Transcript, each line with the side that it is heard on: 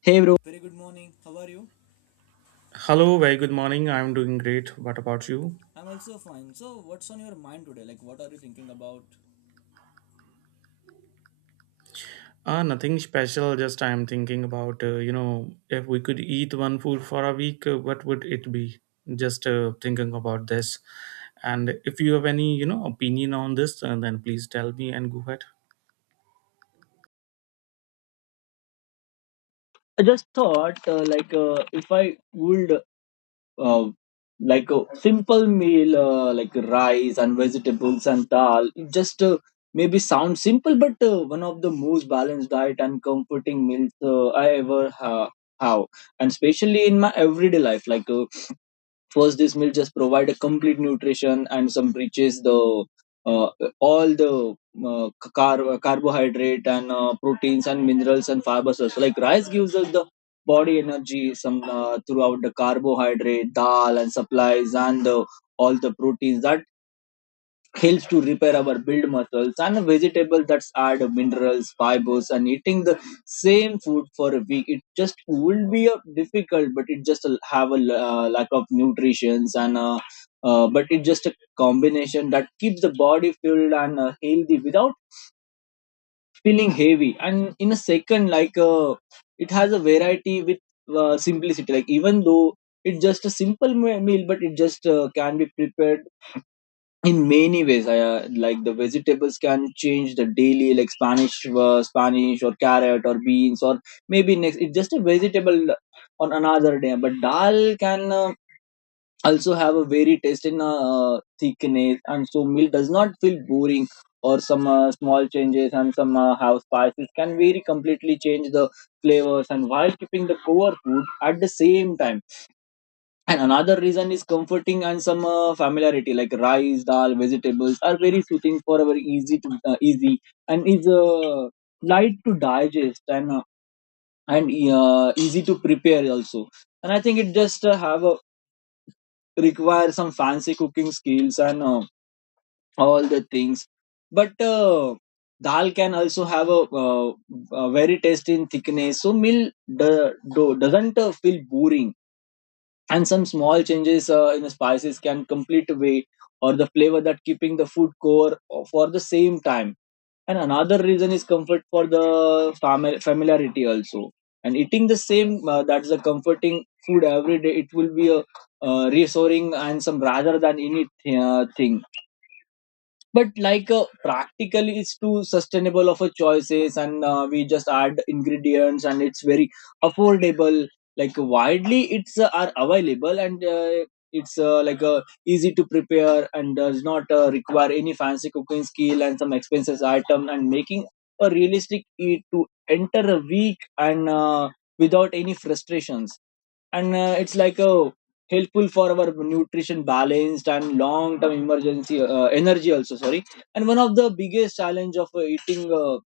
left: Hey, bro. Very good morning. How are you?
right: Hello, very good morning. I'm doing great. What about you?
left: I'm also fine. So, what's on your mind today? Like, what are you thinking about?
right: Nothing special. Just I'm thinking about, if we could eat one food for a week, what would it be? Just thinking about this. And if you have any, opinion on this, then please tell me and go ahead.
left: I just thought like if I would uh, like a simple meal like rice and vegetables and dal, it just maybe sounds simple, but one of the most balanced diet and comforting meals I ever have, and especially in my everyday life like first, this meal just provide a complete nutrition and some riches the uh, all the uh, carbohydrate and proteins and minerals and fibers. So, like, rice gives us the body energy some throughout the carbohydrate, dal and supplies and the all the proteins that helps to repair our build muscles, and vegetables that add minerals fibers, and eating the same food for a week it just will be difficult, but it just have a lack of nutritions and but it's just a combination that keeps the body filled and healthy without feeling heavy. And in a second, like it has a variety with simplicity, like, even though it's just a simple meal, but it just can be prepared in many ways. Like, the vegetables can change the daily, like, spanish spanish or carrot or beans, or maybe next it's just a vegetable on another day. But dal can also have a very taste in thickness, and so meal does not feel boring, or some small changes and some house spices can very completely change the flavors, and while keeping the core food at the same time. And another reason is comforting and some familiarity, like rice, dal, vegetables, are very soothing for our easy to easy, and is light to digest, and and easy to prepare also. And I think it just have a require some fancy cooking skills, and all the things. But dal can also have a very tasty in thickness, so meal doesn't feel boring, and some small changes in the spices can complete weight or the flavor that keeping the food core for the same time. And another reason is comfort for the familiarity also, and eating the same that's a comforting food every day, it will be a reassuring and some rather than anything thing. But like practical is too sustainable of a choices, and we just add ingredients and it's very affordable, like, widely it's are available, and it's like easy to prepare and does not require any fancy cooking skill and some expensive item, and making a realistic eat to enter a week, and without any frustrations. And it's like a helpful for our nutrition balanced and long term emergency energy also, sorry. And one of the biggest challenge of eating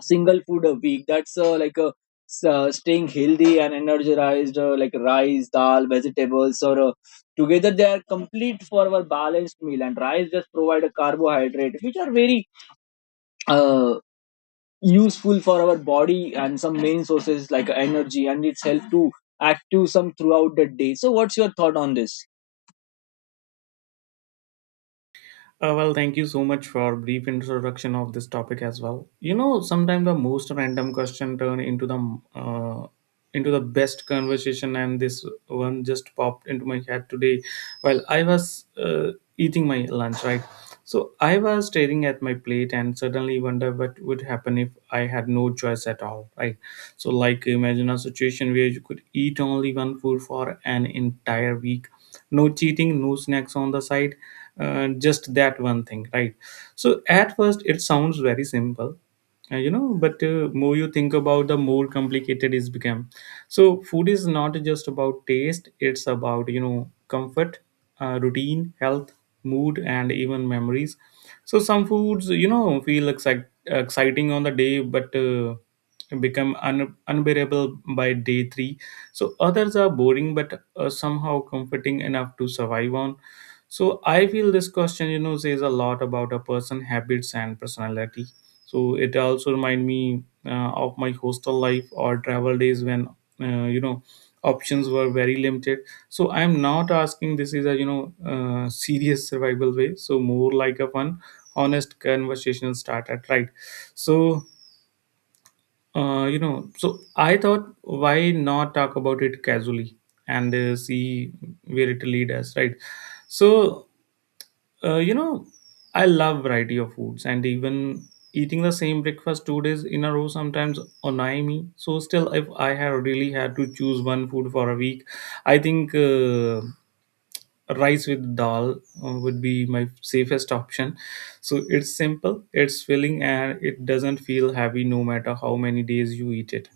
left: single food a week, that's like a staying healthy and energized, like rice, dal, vegetables, or together, they are complete for our balanced meal, and rice just provide a carbohydrate which are very uh, useful for our body and some main sources like energy, and it's help to active some throughout the day. So, what's your thought on this?
right: Thank you so much for brief introduction of this topic as well. Sometimes the most random question turn into the best conversation, and this one just popped into my head today while I was eating my lunch. Right, so I was staring at my plate and suddenly wonder what would happen if I had no choice at all. Right, so like imagine a situation where you could eat only one food for an entire week. No cheating, no snacks on the side, just that one thing, right? So at first it sounds very simple. But more you think about the more complicated it's become. So food is not just about taste, it's about, comfort, routine, health, mood, and even memories. So some foods, feel exciting on the day, but become unbearable by day 3. So others are boring but somehow comforting enough to survive on. So I feel this question, says a lot about a person habits and personality. So it also remind me of my hostel life or travel days when, uh, you know options were very limited. So I am not asking this is a, serious survival way, so more like a fun, honest conversational starter, right? So uh, you know, so I thought, why not talk about it casually, and see where it lead us, right? So, uh, you know, I love variety of foods, and even eating the same breakfast 2 days in a row sometimes annoy me. So, still, if I have really had to choose one food for a week, I think, rice with dal would be my safest option. So, it's simple, it's filling, and it doesn't feel heavy no matter how many days you eat it.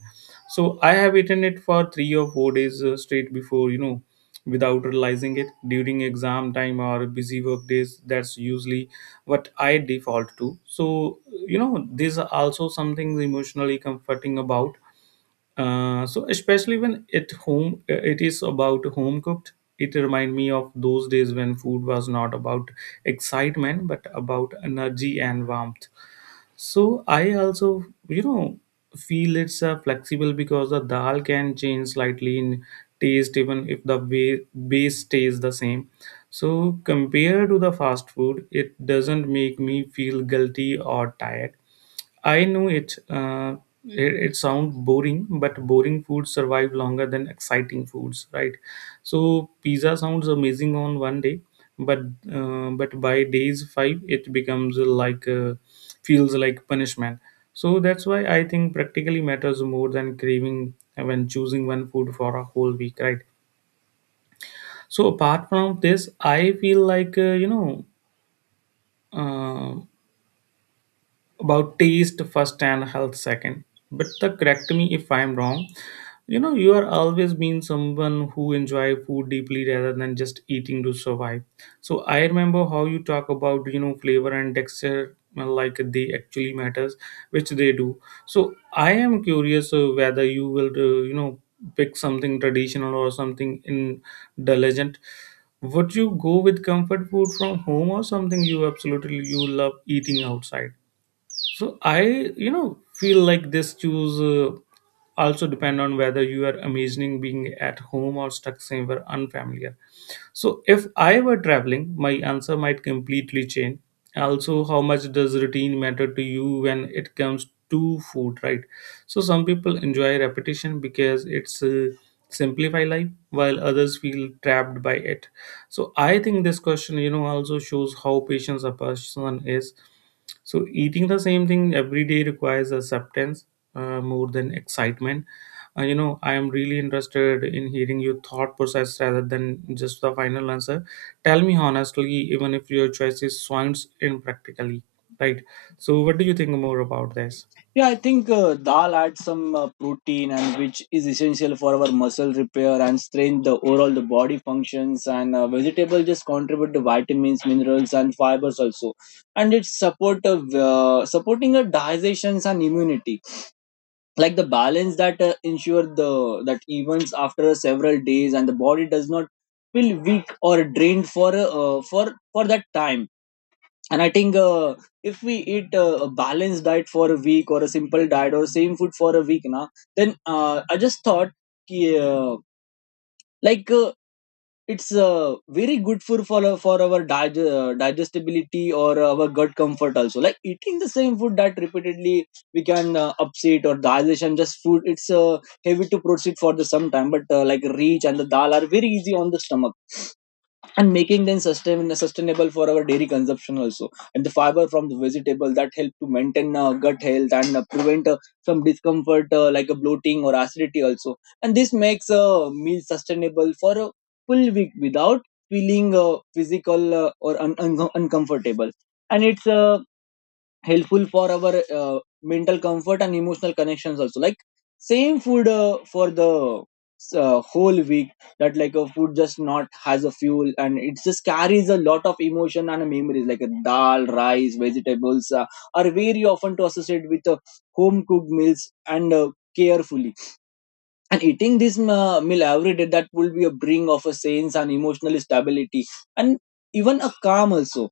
right: So I have eaten it for 3 or 4 days, straight before, without realizing it during exam time or busy work days. That's usually what I default to. So, there's also something emotionally comforting about. So especially when it home, it is about home cooked. It remind me of those days when food was not about excitement but about energy and warmth. So I also, feel it's flexible because the dal can change slightly in taste even if the base stays the same. So compared to the fast food, it doesn't make me feel guilty or tired. I know it. It sounds boring, but boring foods survive longer than exciting foods, right? So pizza sounds amazing on one day, but but by days five, it becomes like, feels like punishment. So that's why I think practically matters more than craving when choosing one food for a whole week, right? So apart from this, I feel like Uh, about taste first and health second. But the correct me if I'm wrong. You are always been someone who enjoy food deeply rather than just eating to survive. So I remember how you talk about, flavor and texture, like they actually matters, which they do. So I am curious whether you will, pick something traditional or something indulgent. Would you go with comfort food from home or something you absolutely you love eating outside? So I, feel like this choose, also depend on whether you are imagining being at home or stuck somewhere unfamiliar. So if I were traveling, my answer might completely change. Also, how much does routine matter to you when it comes to food, right? So some people enjoy repetition because it's simplify life, while others feel trapped by it. So I think this question, also shows how patient a person is. So eating the same thing every day requires acceptance more than excitement. I am really interested in hearing your thought process rather than just the final answer. Tell me honestly, even if your choices sounds impractically, right? So, what do you think more about this?
left: Yeah, I think dal adds some protein, and which is essential for our muscle repair and strength, the overall the body functions, and vegetable just contribute the vitamins, minerals and fibers also, and it support of supporting a digestions and immunity, like the balance that ensure the that events after several days, and the body does not feel weak or drained for for that time. And I think if we eat a balanced diet for a week, or a simple diet, or same food for a week, na, then I just thought ki, like it's very good for our digestibility or our gut comfort also, like eating the same food that repeatedly we can upset or digestion, just food it's heavy to proceed for the some time. But like reach and the dal are very easy on the stomach, and making them sustainable for our dairy consumption also. And the fiber from the vegetable that help to maintain gut health and prevent some discomfort like a bloating or acidity also, and this makes a meal sustainable for a full week without feeling physical or uncomfortable. And it's helpful for our mental comfort and emotional connections also, like same food for the whole week, that like a food just not has a fuel, and it just carries a lot of emotion and memories, like a dal, rice, vegetables are very often to associate with home cooked meals and carefully, and eating this meal every day, that will be a bring of a sense and emotional stability, and even a calm also.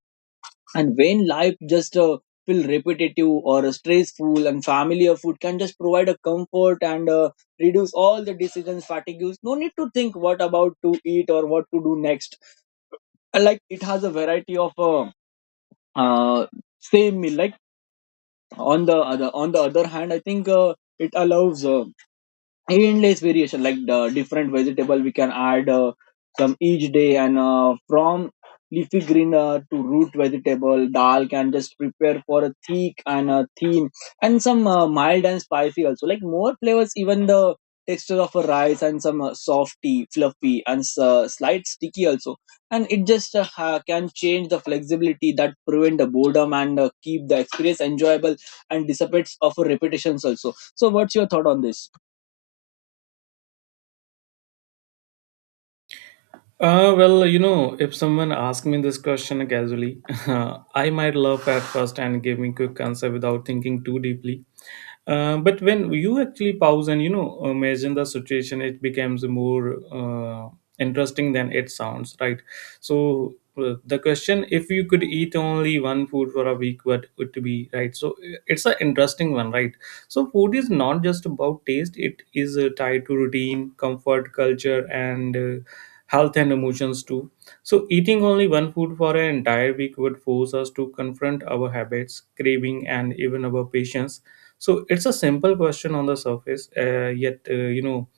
left: And when life just feel repetitive or stressful, and familiar food can just provide a comfort and reduce all the decisions fatigues. No need to think what about to eat or what to do next. And, like, it has a variety of uh, same meal. Like, on the other hand, I think it allows endless variation, like the different vegetable we can add some each day, and from leafy green to root vegetable, dal can just prepare for a thick and a thin, and some mild and spicy also, like more flavors, even the texture of a rice and some softy, fluffy and slight sticky also, and it just can change the flexibility that prevent the boredom and keep the experience enjoyable and dissipates of repetitions also. So, what's your thought on this?
right: If someone asked me this question casually, I might laugh at first and give me quick answer without thinking too deeply. But when you actually pause and, imagine the situation, it becomes more interesting than it sounds, right? So the question, if you could eat only one food for a week, what would it be, right? So it's an interesting one, right? So food is not just about taste; it is tied to routine, comfort, culture, and health and emotions too. So, eating only one food for an entire week would force us to confront our habits, craving, and even our patience. So it's a simple question on the surface, yet, uh, you know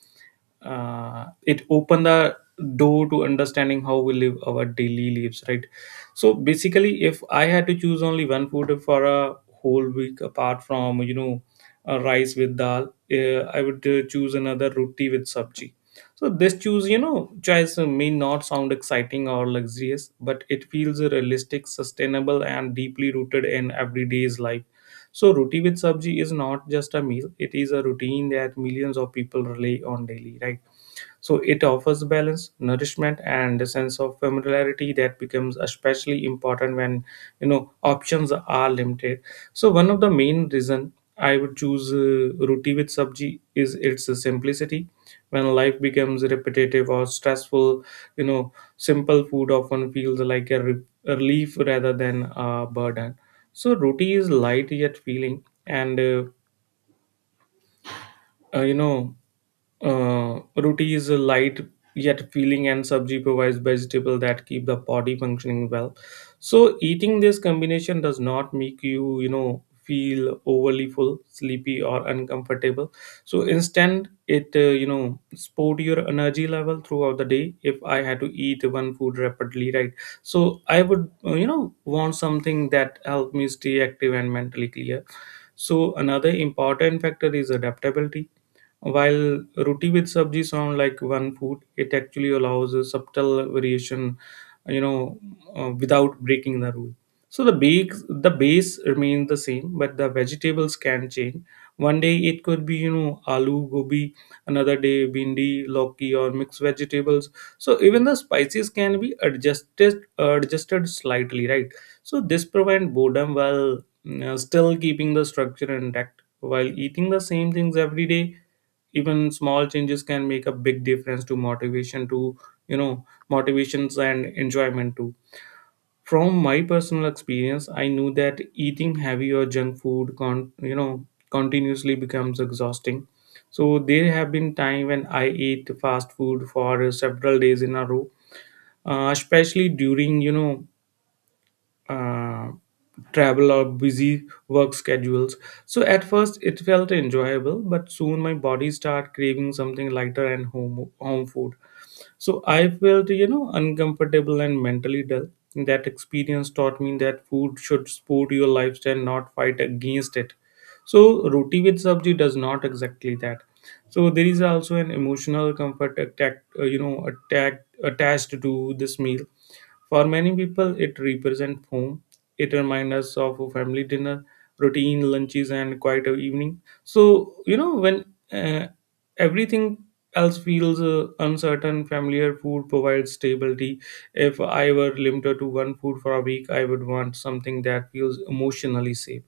right: uh, it opened the door to understanding how we live our daily lives, right? So basically, if I had to choose only one food for a whole week, apart from, a rice with dal, I would choose another roti with sabji. So this choose, choice may not sound exciting or luxurious, but it feels realistic, sustainable, and deeply rooted in everyday's life. So, roti with sabji is not just a meal, it is a routine that millions of people rely on daily, right? So it offers balance, nourishment, and a sense of familiarity that becomes especially important when, options are limited. So one of the main reason I would choose roti with sabji is its simplicity. When life becomes repetitive or stressful, simple food often feels like a relief rather than a burden. So roti is light yet feeling, and uh, you know roti is a light yet filling and sabji provides vegetable that keep the body functioning well. So eating this combination does not make you, feel overly full, sleepy or uncomfortable. So instead it, support your energy level throughout the day. If I had to eat one food rapidly, right? So I would, want something that help me stay active and mentally clear. So another important factor is adaptability. While roti with sabji sound like one food, it actually allows a subtle variation, you know, without breaking the rule. So the base remains the same, but the vegetables can change. One day it could be, aloo gobi, another day bindi, loki, or mixed vegetables. So even the spices can be adjusted slightly, right? So this prevent boredom while still keeping the structure intact. While eating the same things every day, even small changes can make a big difference to motivation to, motivations and enjoyment too. From my personal experience I knew that eating heavy or junk food, continuously becomes exhausting. So there have been time when I ate fast food for several days in a row, especially during, uh, travel or busy work schedules. So at first it felt enjoyable, but soon my body started craving something lighter and home food. So I felt, uncomfortable and mentally dull. That experience taught me that food should support your lifestyle, not fight against it. So roti with sabji does not exactly that. So there is also an emotional comfort attack attached to this meal. For many people, it represents home. It reminds us of a family dinner, routine lunches, and quiet evening. So, when uh, everything else feels uncertain, familiar food provides stability. If I were limited to one food for a week, I would want something that feels emotionally safe.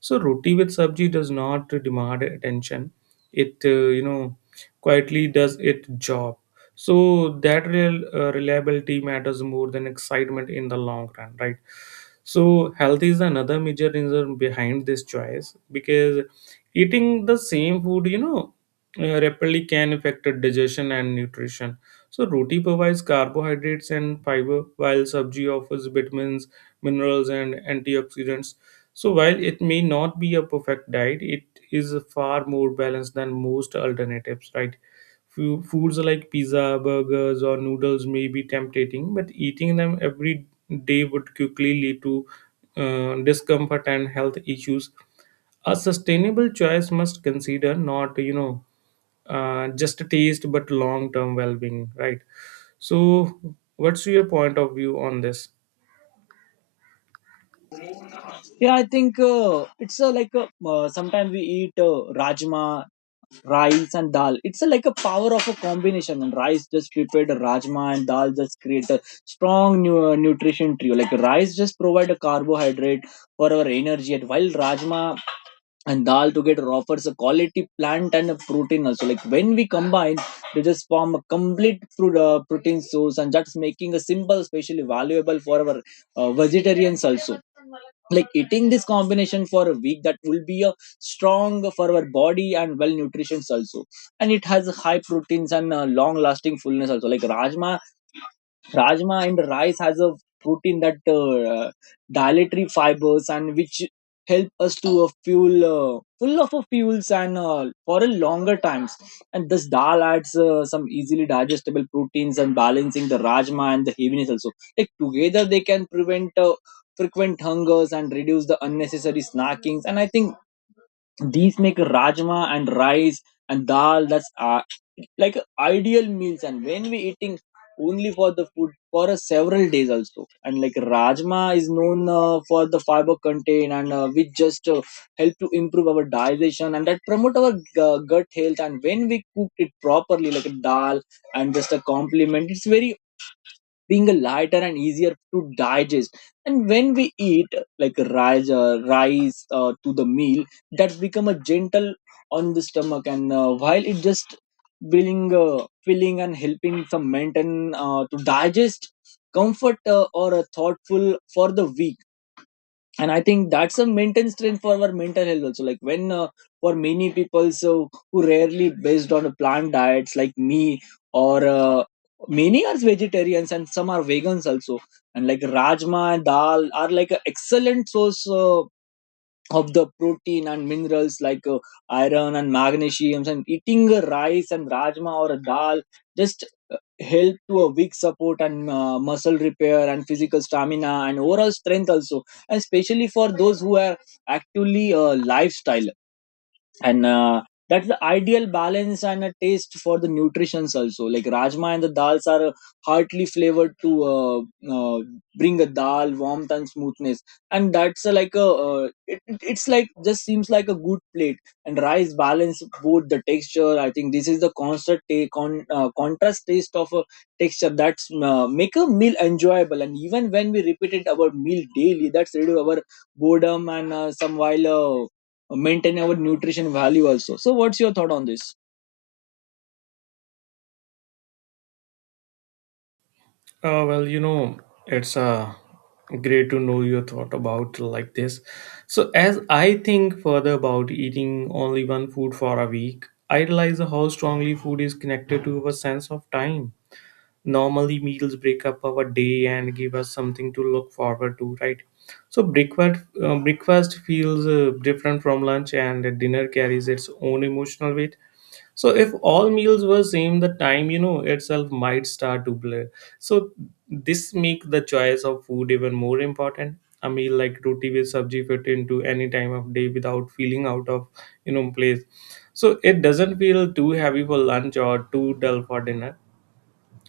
right: So, roti with sabji does not demand attention. It, you know, quietly does its job so that real reliability matters more than excitement in the long run, right? So health is another major reason behind this choice because eating the same food, rapidly can affect digestion and nutrition. So roti provides carbohydrates and fiber while sabji offers vitamins, minerals and antioxidants. So while it may not be a perfect diet, it is far more balanced than most alternatives, right? Few foods like pizza, burgers, or noodles may be tempting, but eating them every day would quickly lead to discomfort and health issues. A sustainable choice must consider not, just taste, but long-term well-being, right? So, what's your point of view on this?
left: Yeah, I think it's like a, sometimes we eat rajma, rice, and dal. It's like a power of a combination. And rice just prepared, rajma and dal just create a strong nutrition trio. Like, rice just provide a carbohydrate for our energy, and while rajma and dal together offers a quality plant and a protein also. Like, when we combine, they just form a complete fruit, protein source, and that's making a simple, especially valuable for our vegetarians also, like eating this combination for a week, that will be a strong for our body and well nutrition also. And it has high proteins and long lasting fullness also, like rajma, rajma and rice has a protein that dietary fibers, and which help us to fuel full of fuels, and for a longer times. And this dal adds some easily digestible proteins and balancing the rajma and the heaviness also, like together they can prevent frequent hungers and reduce the unnecessary snackings. And I think these make rajma and rice and dal, that's like ideal meals. And when we eating only for the food for a several days also. And like, rajma is known for the fiber content and which just help to improve our digestion and that promote our gut health. And when we cook it properly, like a dal and just a compliment, it's very being lighter and easier to digest. And when we eat like rice to the meal, that's become a gentle on the stomach, and while it just bring filling and helping some maintain to digest comfort or a thoughtful for the week. And I think that's a mental strength for our mental health also, like when for many people, so who rarely based on a plant diets like me, or many are vegetarians and some are vegans also, and like rajma and dal are like an excellent source of the protein and minerals, like iron and magnesium, and eating a rice and rajma or a dal just help to a weak support and muscle repair and physical stamina and overall strength also, and especially for those who are actively lifestyle, and that's the ideal balance and a taste for the nutritions also, like rajma and the dals are heartily flavored to uh, bring a dal warmth and smoothness, and that's like a it's like just seems like a good plate, and rice balance both the texture. I think this is the constant take on contrast taste of a texture, that's make a meal enjoyable, and even when we repeat it our meal daily, that's reduce our boredom and some while maintain our nutrition value also. So what's your thought on this?
right: Well, it's great to know your thought about like this. So as I think further about eating only one food for a week, I realize how strongly food is connected to our sense of time. Normally meals break up our day and give us something to look forward to, right? So breakfast feels different from lunch, and dinner carries its own emotional weight. So if all meals were same, the time, you know, itself might start to blur. So this make the choice of food even more important. A meal like roti with sabji fit into any time of day without feeling out of, you know, place. So it doesn't feel too heavy for lunch or too dull for dinner,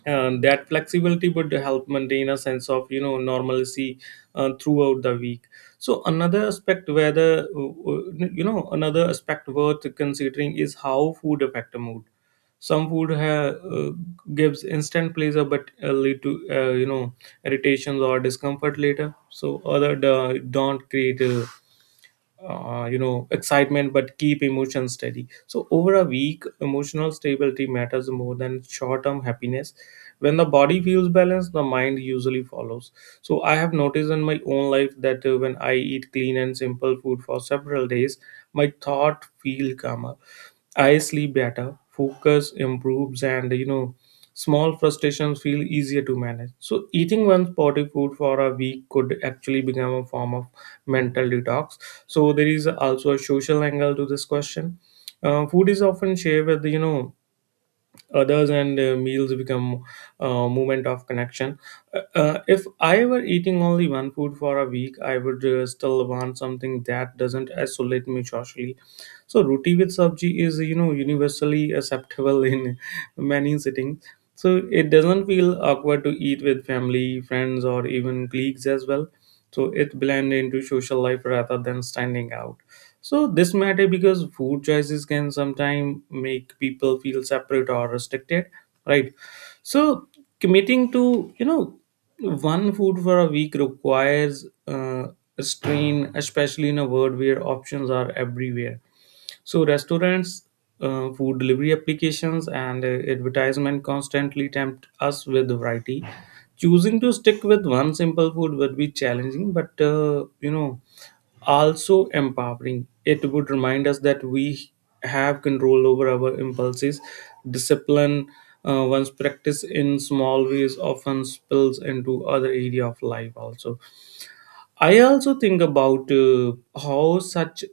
right: and that flexibility would help maintain a sense of, you know, normalcy throughout the week. So another aspect where the you know another aspect worth considering is how food affect the mood. Some food gives instant pleasure but lead to, uh, irritations or discomfort later, so other don't create excitement but keep emotions steady. So over a week, emotional stability matters more than short-term happiness. When the body feels balanced, the mind usually follows. So I have noticed in my own life that when I eat clean and simple food for several days, my thought feel calmer. I sleep better, focus improves, and, you know, small frustrations feel easier to manage. So, eating one sporty food for a week could actually become a form of mental detox. So, there is also a social angle to this question. Food is often shared with, you know, others, and meals become a moment of connection. If I were eating only one food for a week, I would still want something that doesn't isolate me socially. So roti with sabji is, you know, universally acceptable in many settings. So it doesn't feel awkward to eat with family, friends, or even colleagues as well. So it blend into social life rather than standing out. So this matter because food choices can sometimes make people feel separate or restricted, right? So committing to, you know, one food for a week requires a strain, especially in a world where options are everywhere. So restaurants, food delivery applications, and advertisement constantly tempt us with variety. Choosing to stick with one simple food would be challenging, but, you know, also empowering. It would remind us that we have control over our impulses. Discipline, one's practice in small ways, often spills into other area of life also. I also think about how such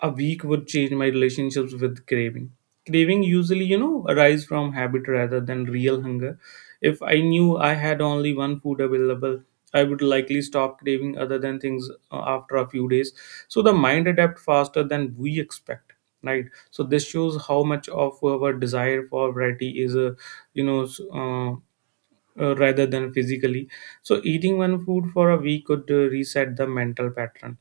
right: a week would change my relationships with craving. Craving usually, you know, arise from habit rather than real hunger. If I knew I had only one food available, I would likely stop craving other than things after a few days. So the mind adapts faster than we expect, right? So this shows how much of our desire for variety is, you know, s- uh, rather than physically. So eating one food for a week could reset the mental pattern.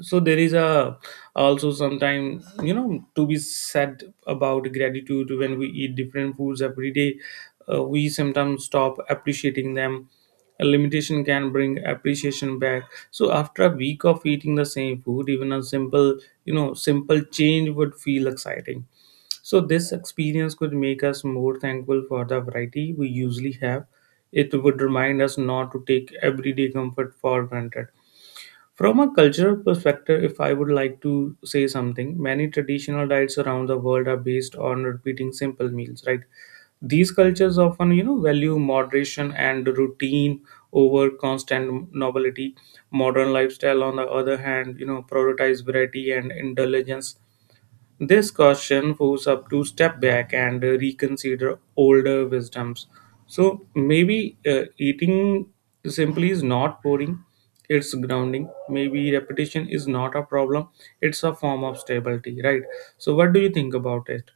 right: So there is a also sometime, you know, to be said about gratitude. When we eat different foods every day, we sometimes stop appreciating them. A limitation can bring appreciation back. So after a week of eating the same food, even a simple you know simple change would feel exciting. So this experience could make us more thankful for the variety we usually have. It would remind us not to take everyday comfort for granted. From a cultural perspective, if I would like to say something, many traditional diets around the world are based on repeating simple meals, right? These cultures often, you know, value moderation and routine over constant novelty. Modern lifestyle, on the other hand, you know, prioritize variety and indulgence. This caution forces us to step back and reconsider older wisdoms. So maybe eating simply is not boring, it's grounding. Maybe repetition is not a problem, it's a form of stability, right? So, what do you think about it?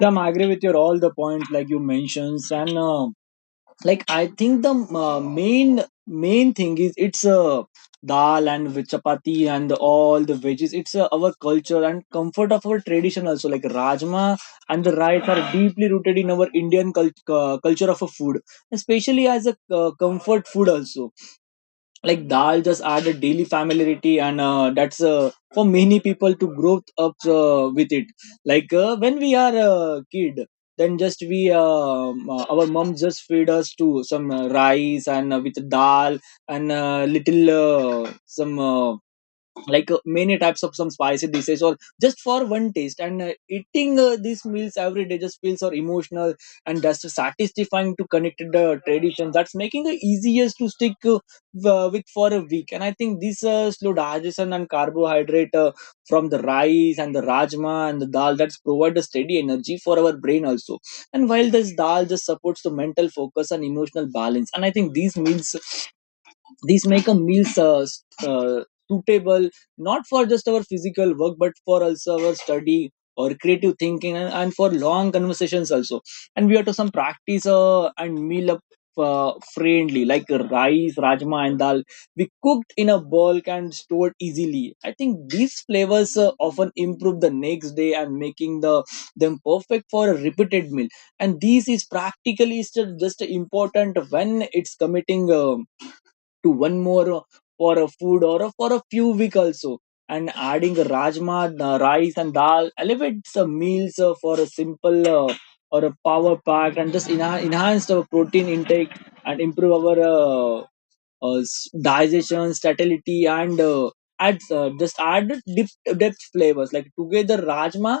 left: Yeah, I'm agree with your all the points like you mentioned and like I think the uh, main main thing is it's dal and with chapati and the, all the veggies it's our culture and comfort of our tradition also like rajma and the rice are deeply rooted in our culture of a food, especially as a comfort food also. Like dal just add a daily familiarity and that's for many people to grow up with it. Like when we are a kid, then just we our mom just feed us to some rice and with dal and little some like many types of some spicy dishes or just for one taste, and eating these meals every day just feels so emotional and just satisfying to connect the tradition, that's making it easiest to stick with for a week. And I think this slow digestion and carbohydrate from the rice and the rajma and the dal, that's provide a steady energy for our brain also. And while this dal just supports the mental focus and emotional balance. And I think these meals, these make a meal uh, suitable not for just our physical work but for also our study or creative thinking, and for long conversations also. And we have to some practice and meal up friendly, like rice, rajma and dal, we cooked in a bulk and stored easily. I think these flavors often improve the next day and making the them perfect for a repeated meal. And this is practically just important when it's committing to one more for a food or for a few week also. And adding rajma rice and dal elevates the meals for a simple or a power pack and just enhance our protein intake and improve our digestion satiety, and adds just add deep depth flavors. Like together rajma,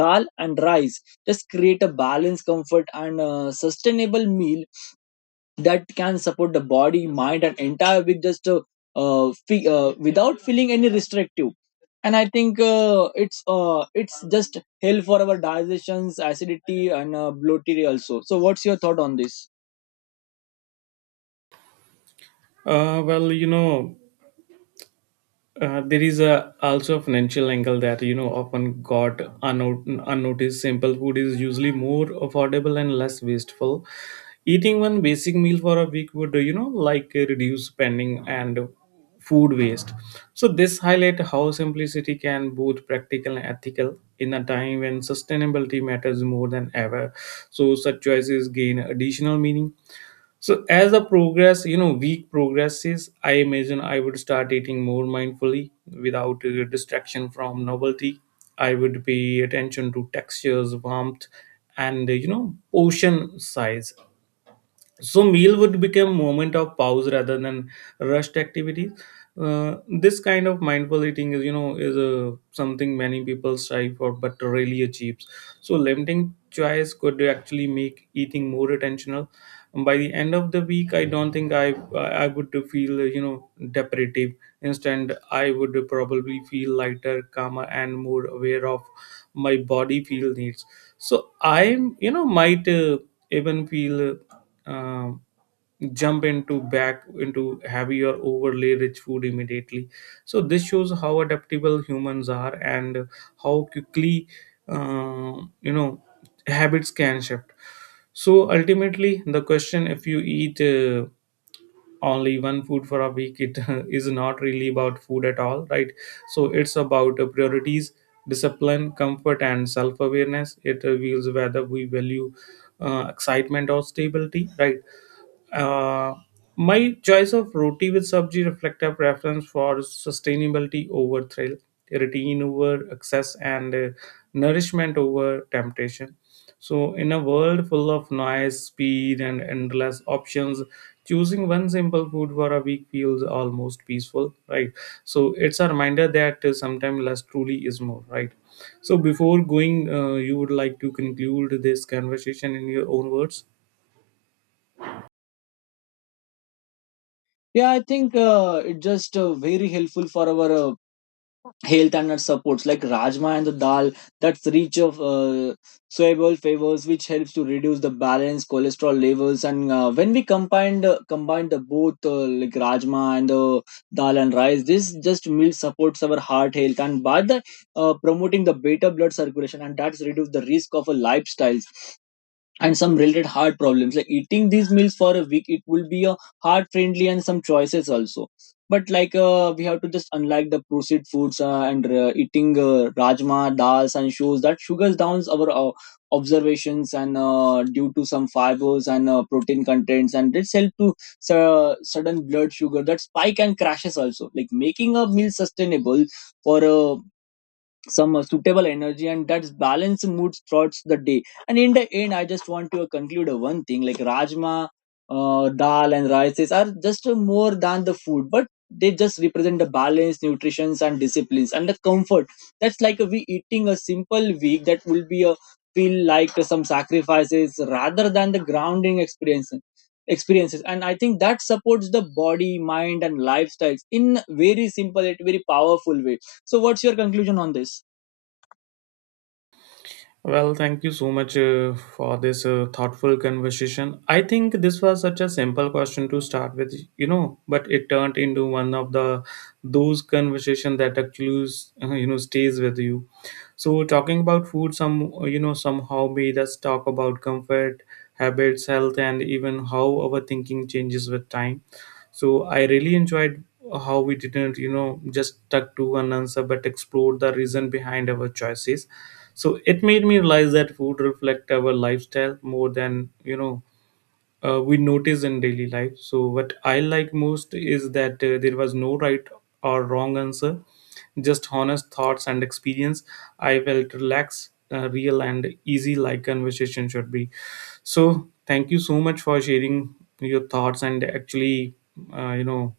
left: dal and rice just create a balanced comfort and sustainable meal that can support the body, mind, and entire week just without feeling any restrictive. And I think it's just hell for our digestions, acidity, and bloating also. So, what's your thought on this?
right: Well, there is a also a financial angle that, you know, often got unnoticed. Simple food is usually more affordable and less wasteful. Eating one basic meal for a week would, you know, like reduce spending and food waste. So this highlight how simplicity can both practical and ethical in a time when sustainability matters more than ever. So such choices gain additional meaning. So as the progress, you know, week progresses, I imagine I would start eating more mindfully without distraction from novelty. I would pay attention to textures, warmth, and, you know, portion size. So meal would become moment of pause rather than rushed activities. This kind of mindful eating is, you know, is something many people strive for but rarely achieves. So limiting choice could actually make eating more attentional. By the end of the week, I don't think I would feel, you know, deprivative. Instead I would probably feel lighter, calmer, and more aware of my body feel needs. So I'm, you know, might even feel um, jump into back into heavy or overlay rich food immediately. So this shows how adaptable humans are and how quickly, you know, habits can shift. So ultimately the question if you eat only one food for a week, it is not really about food at all, right? So it's about priorities, discipline, comfort, and self-awareness. It reveals whether we value excitement or stability, right? uh, my choice of roti with sabji reflect a preference for sustainability over thrill, routine over excess, and nourishment over temptation. So, in a world full of noise, speed, and endless options, choosing one simple food for a week feels almost peaceful, right? So, it's a reminder that sometimes less truly is more, right? So, before going, you would like to conclude this conversation in your own words.
left: Yeah, I think it's just very helpful for our health and nut supports, like rajma and the dal, that's rich of soluble flavors, which helps to reduce the balance cholesterol levels. And when we combine the both like rajma and the dal and rice, this just meal supports our heart health and by the promoting the better blood circulation, and that's reduce the risk of a lifestyle and some related heart problems. Like eating these meals for a week, it will be a heart friendly and some choices also. But like we have to just unlike the processed foods and eating rajma dals and shows that sugars downs our observations and due to some fibers and protein contents, and this help to sudden blood sugar that spike and crashes also, like making a meal sustainable for a some suitable energy and that's balanced moods throughout the day. And in the end, I just want to conclude one thing, like rajma dal and rices are just more than the food, but they just represent the balance nutrition and disciplines and the comfort. That's like we eating a simple week, that will be a feel like some sacrifices rather than the grounding experiences. And I think that supports the body, mind and lifestyles in very simple yet very powerful way. So what's your conclusion on this?
right: Well, thank you so much for this thoughtful conversation. I think this was such a simple question to start with, you know, but it turned into one of the those conversation that actually, you know, stays with you. So talking about food, some, you know, somehow made us talk about comfort, habits, health, and even how our thinking changes with time. So I really enjoyed how we didn't, you know, just stuck to one answer, but explored the reason behind our choices. So it made me realize that food reflect our lifestyle more than, you know, we notice in daily life. So what I like most is that there was no right or wrong answer, just honest thoughts and experience. I felt relaxed, real, and easy, like conversation should be. So thank you so much for sharing your thoughts and actually, you know,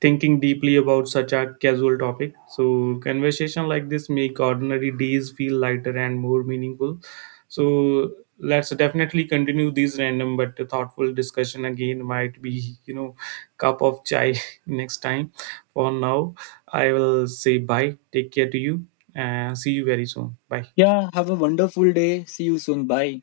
right: thinking deeply about such a casual topic. So conversation like this make ordinary days feel lighter and more meaningful. So let's definitely continue these random but thoughtful discussion again. Might be, you know, cup of chai next time. For now, I will say bye. Take care to you and see you very soon. Bye.
left: Yeah, have a wonderful day. See you soon. Bye.